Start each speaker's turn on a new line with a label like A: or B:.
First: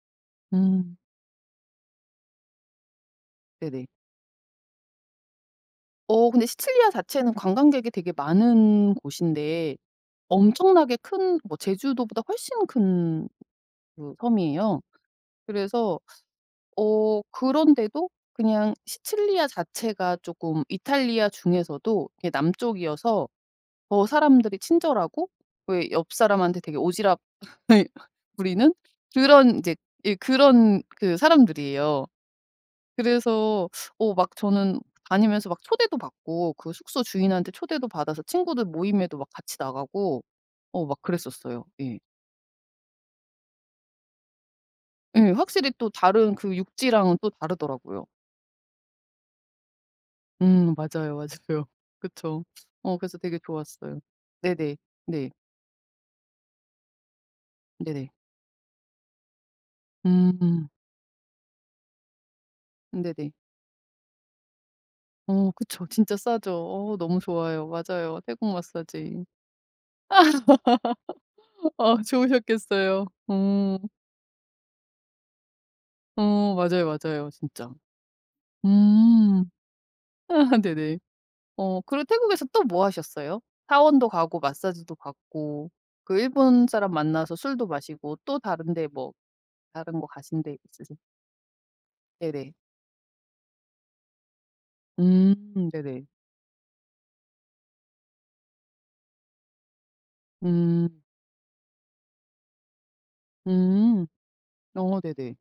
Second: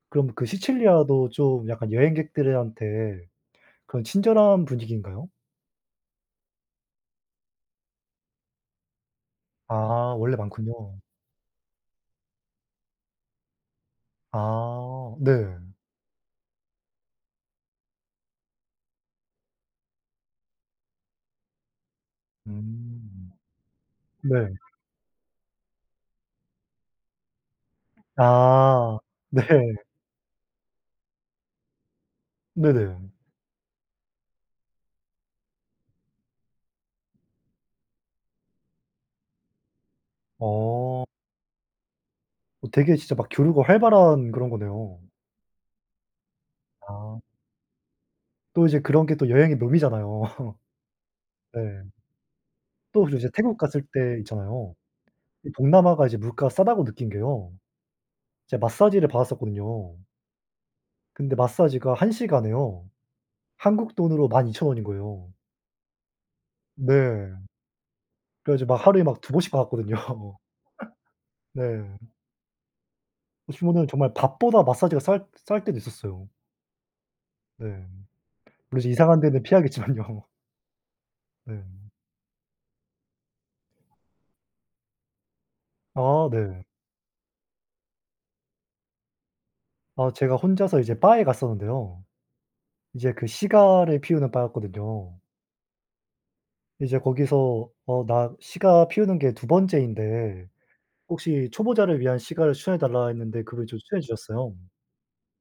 A: 그럼 그
B: 음.
A: 시칠리아도 좀 약간 여행객들한테
B: 네네.
A: 그런 친절한 분위기인가요?
B: 어 근데 시칠리아 자체는 관광객이 되게 많은 곳인데
A: 아 원래
B: 엄청나게
A: 많군요.
B: 큰 뭐 제주도보다 훨씬 큰 그 섬이에요.
A: 아 네.
B: 그래서 어 그런데도 그냥 시칠리아 자체가 쪼끔 이탈리아 중에서도 이렇게 남쪽이어서
A: 음.
B: 어
A: 네.
B: 사람들이 친절하고 또 에 옆사람한테 되게 오지랖 부리는
A: 아 네.
B: 그런 인제 이 그런 그 사람들이에요.
A: 네네.
B: 그래서 어 막 저는 다니면서 막 초대도 받고 그 숙소 주인한테 초대도 받아서 친구들 모임에도 막 같이 나가고 어 막
A: 어.
B: 그랬었어요. 예.
A: 어 되게 진짜 막 교류가 활발한 그런 거네요.
B: 예. 확실히 또 다른 그 육지랑은
A: 아.
B: 또 다르더라고요.
A: 또 이제 그런 게 또 여행의 묘미잖아요.
B: 음 맞아요.
A: 네.
B: 맞아요. 그쵸. 어
A: 또
B: 그래서
A: 이제
B: 되게
A: 태국 갔을
B: 좋았어요.
A: 때 있잖아요.
B: 네네. 네.
A: 이 동남아가 이제 '물가가 싸다.'고 느낀 게요.
B: 네네.
A: 제가 마사지를 받았었거든요.
B: 음.
A: 근데 마사지가 1 시간에요.
B: 네네.
A: 한국 돈으로 12,000 원인 거예요.
B: 어 그쵸. 진짜 싸죠.
A: 네.
B: 어 너무 좋아요. 맞아요. 태국
A: 그래 가지고 막 하루에 막
B: 마사지.
A: 2 번씩 받았거든요. 네.
B: 아 좋으셨겠어요.
A: 그
B: 음.
A: 시원하고 정말 밥보다 마사지가 쌀 쌀 때도 있었어요.
B: 어 맞아요, 맞아요
A: 네.
B: 진짜.
A: 뭐 이제 이상한 데는
B: 음
A: 피하겠지만요.
B: 네네. 어
A: 네.
B: 그리고 태국에서 또 뭐 하셨어요? 사원도 가고 마사지도 받고 그
A: 아 네.
B: 일본 사람 만나서 술도 마시고 또 다른 데 뭐 다른 거
A: 아 제가
B: 가신 데
A: 혼자서
B: 있으세
A: 이제 바에 갔었는데요.
B: 네네.
A: 이제 그 시가를 피우는 바였거든요.
B: 음 네네.
A: 이제 거기서 어 나 시가 피우는 게 2 번째인데
B: 음.
A: 혹시 초보자를 위한 시가를 추천해 달라 했는데 그걸 이제 추천해
B: 음.
A: 주셨어요.
B: 어 네네.